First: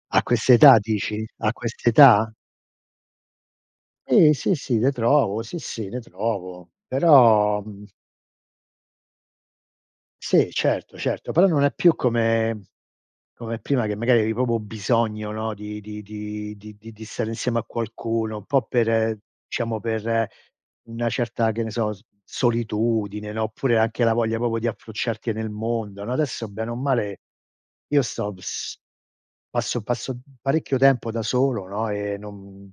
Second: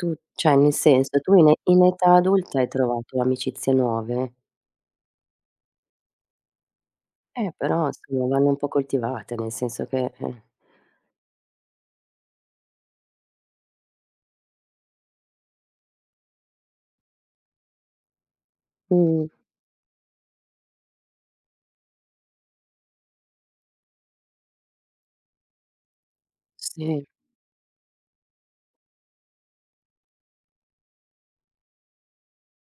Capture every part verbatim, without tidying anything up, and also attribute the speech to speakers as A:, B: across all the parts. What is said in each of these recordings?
A: Tu
B: A
A: ceh nel
B: quest'età
A: senso,
B: dici?
A: tu
B: A
A: in in età
B: quest'età?
A: adulta hai trovato amicizie
B: Sì,
A: nuove?
B: sì, sì, le trovo. Sì, sì, le trovo.
A: Eh
B: Però mhmm
A: però, insomma vanno un po' coltivate, nel senso che eh
B: Sì certo, certo. Però non è più come come prima che magari eri propo bisogno, no, di di di di di stare insieme a qualcuno, un po' per
A: Mh.
B: ciamo per una certa che ne so, s solitudine, no, oppure, anche la voglia propio di approcciarti nel mondo, no, adesso bene o
A: Sì.
B: male, io sto bs passo passo parecchio tempo da solo, no e non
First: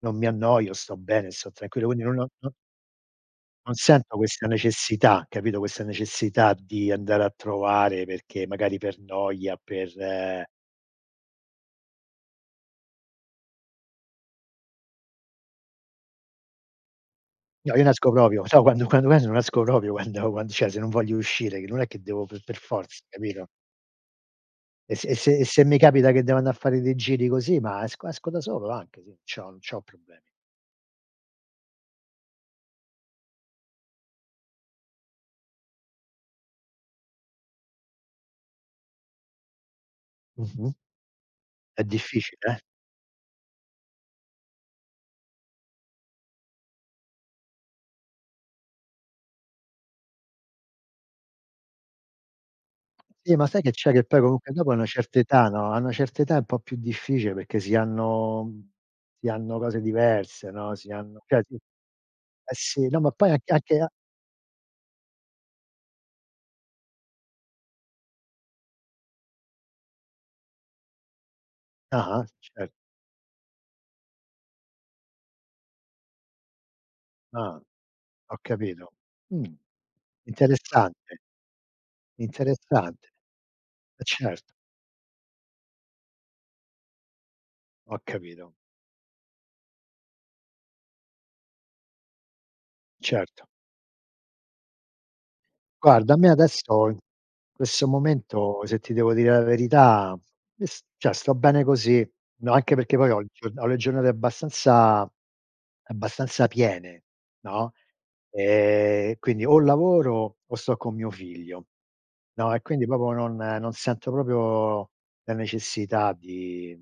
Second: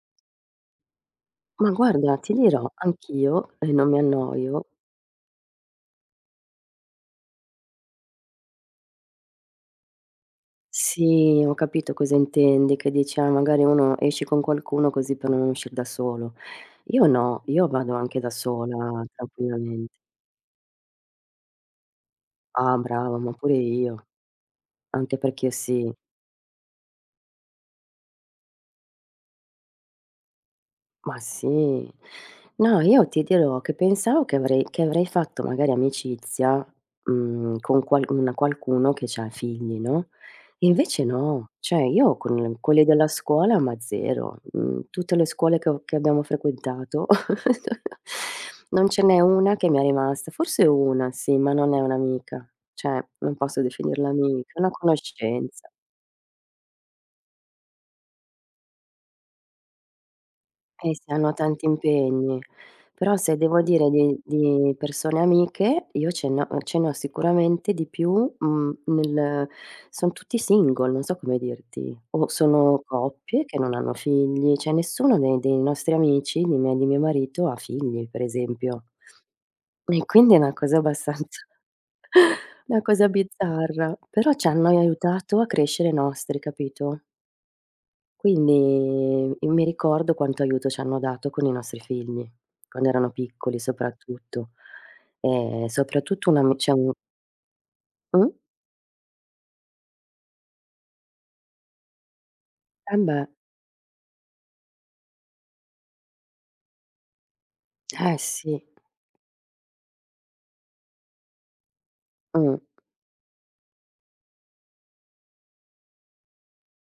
B: non mi annoio, sto bene, sto
A: Ma
B: tranquillo, quindi no
A: guarda
B: no
A: ti
B: no
A: dirò, anch'io e
B: non
A: non mi
B: sento questa
A: annoio
B: necessità, capito, questa necessità di andare a trovare perché magari per noia, per
A: Sì, ho capito cosa intendi, che dici: "Ah, magari uno esce con qualcuno così per non uscire da solo." Io no, io
B: No io
A: vado
B: nesco
A: anche da
B: propio. So quando
A: sola
B: [unintelligible] non esco
A: tranquillamente.
B: propio quando quando cie, se non voglio uscire, che non è che devo per per
A: Ah
B: forza
A: bravo, ma
B: capito?
A: pure io.
B: E se e
A: Anche
B: se e
A: perché
B: se mi
A: sì
B: capita che devo anda a fare dei giri così, ma esco esco da solo anche, sì. C'ho non c'ho problemi.
A: Ma sì. No, io ti dirò, che pensavo che avrei che avrei fatto magari amicizia, mhmm, con qual una qualcuno che c'ha figli, no?
B: Mh-mh.
A: Invece no.
B: È
A: ciue, io
B: difficile,
A: con
B: eh.
A: quelli della scuola ma zero. Mhmm, tutte le scuole che ho che abbiamo frequentato, non ce n'è una che mi è rimasta. Forse una, sì ma non è un'amica, cie,
B: Sì,
A: non
B: ma sai
A: posso
B: che c'è, che
A: definirla
B: poi
A: amica,
B: comunque
A: una
B: dopo una certa età,
A: conoscenza.
B: no, a una certa età è un po' più difficile, perché si hanno si hanno cose diverse, no, si
A: Eh si
B: hanno
A: hanno
B: [unintelligible]
A: tanti impegni.
B: Eh sì. No, ma
A: Però,
B: poi
A: se
B: anche
A: devo
B: anche a
A: dire di di persone amiche, io ce ne ho ce ne ho sicuramente di più, mhmm nel sono tutti single, non so come dirti.
B: Ah-ah,
A: O
B: cer.
A: sono coppie che non hanno figli, cie nessuno dei dei nostri amici, nè miei nè mio marito ha
B: Ah.
A: figli, per
B: Ho
A: esempio.
B: capito. Mh.
A: E quindi è una cosa
B: Interessante.
A: abbastanza, una
B: Interessante.
A: cosa bizzarra.
B: Eh
A: Però, ci
B: certo.
A: hanno aiutato a crescere i nostri, capito?
B: Ho capito.
A: Quindi, io mi ricordo quanto aiuto ci hanno dato con i nostri figli, quando erano
B: Certo.
A: piccoli soprattutto. E
B: Guarda, a me
A: soprattutto una ami c'è
B: adesso,
A: u
B: in questo
A: Mh?
B: momento, se ti devo dire la verità, io s cie, sto bene così. No, anche perché
A: Eh,
B: poi ho
A: beh.
B: giorna ho le giornate abbastanza abbastanza piene, no,
A: Eh, sì.
B: e quindi o lavoro o sto con mio figlio. No, e
A: Mh.
B: quindi propio non non sento popio la necessità di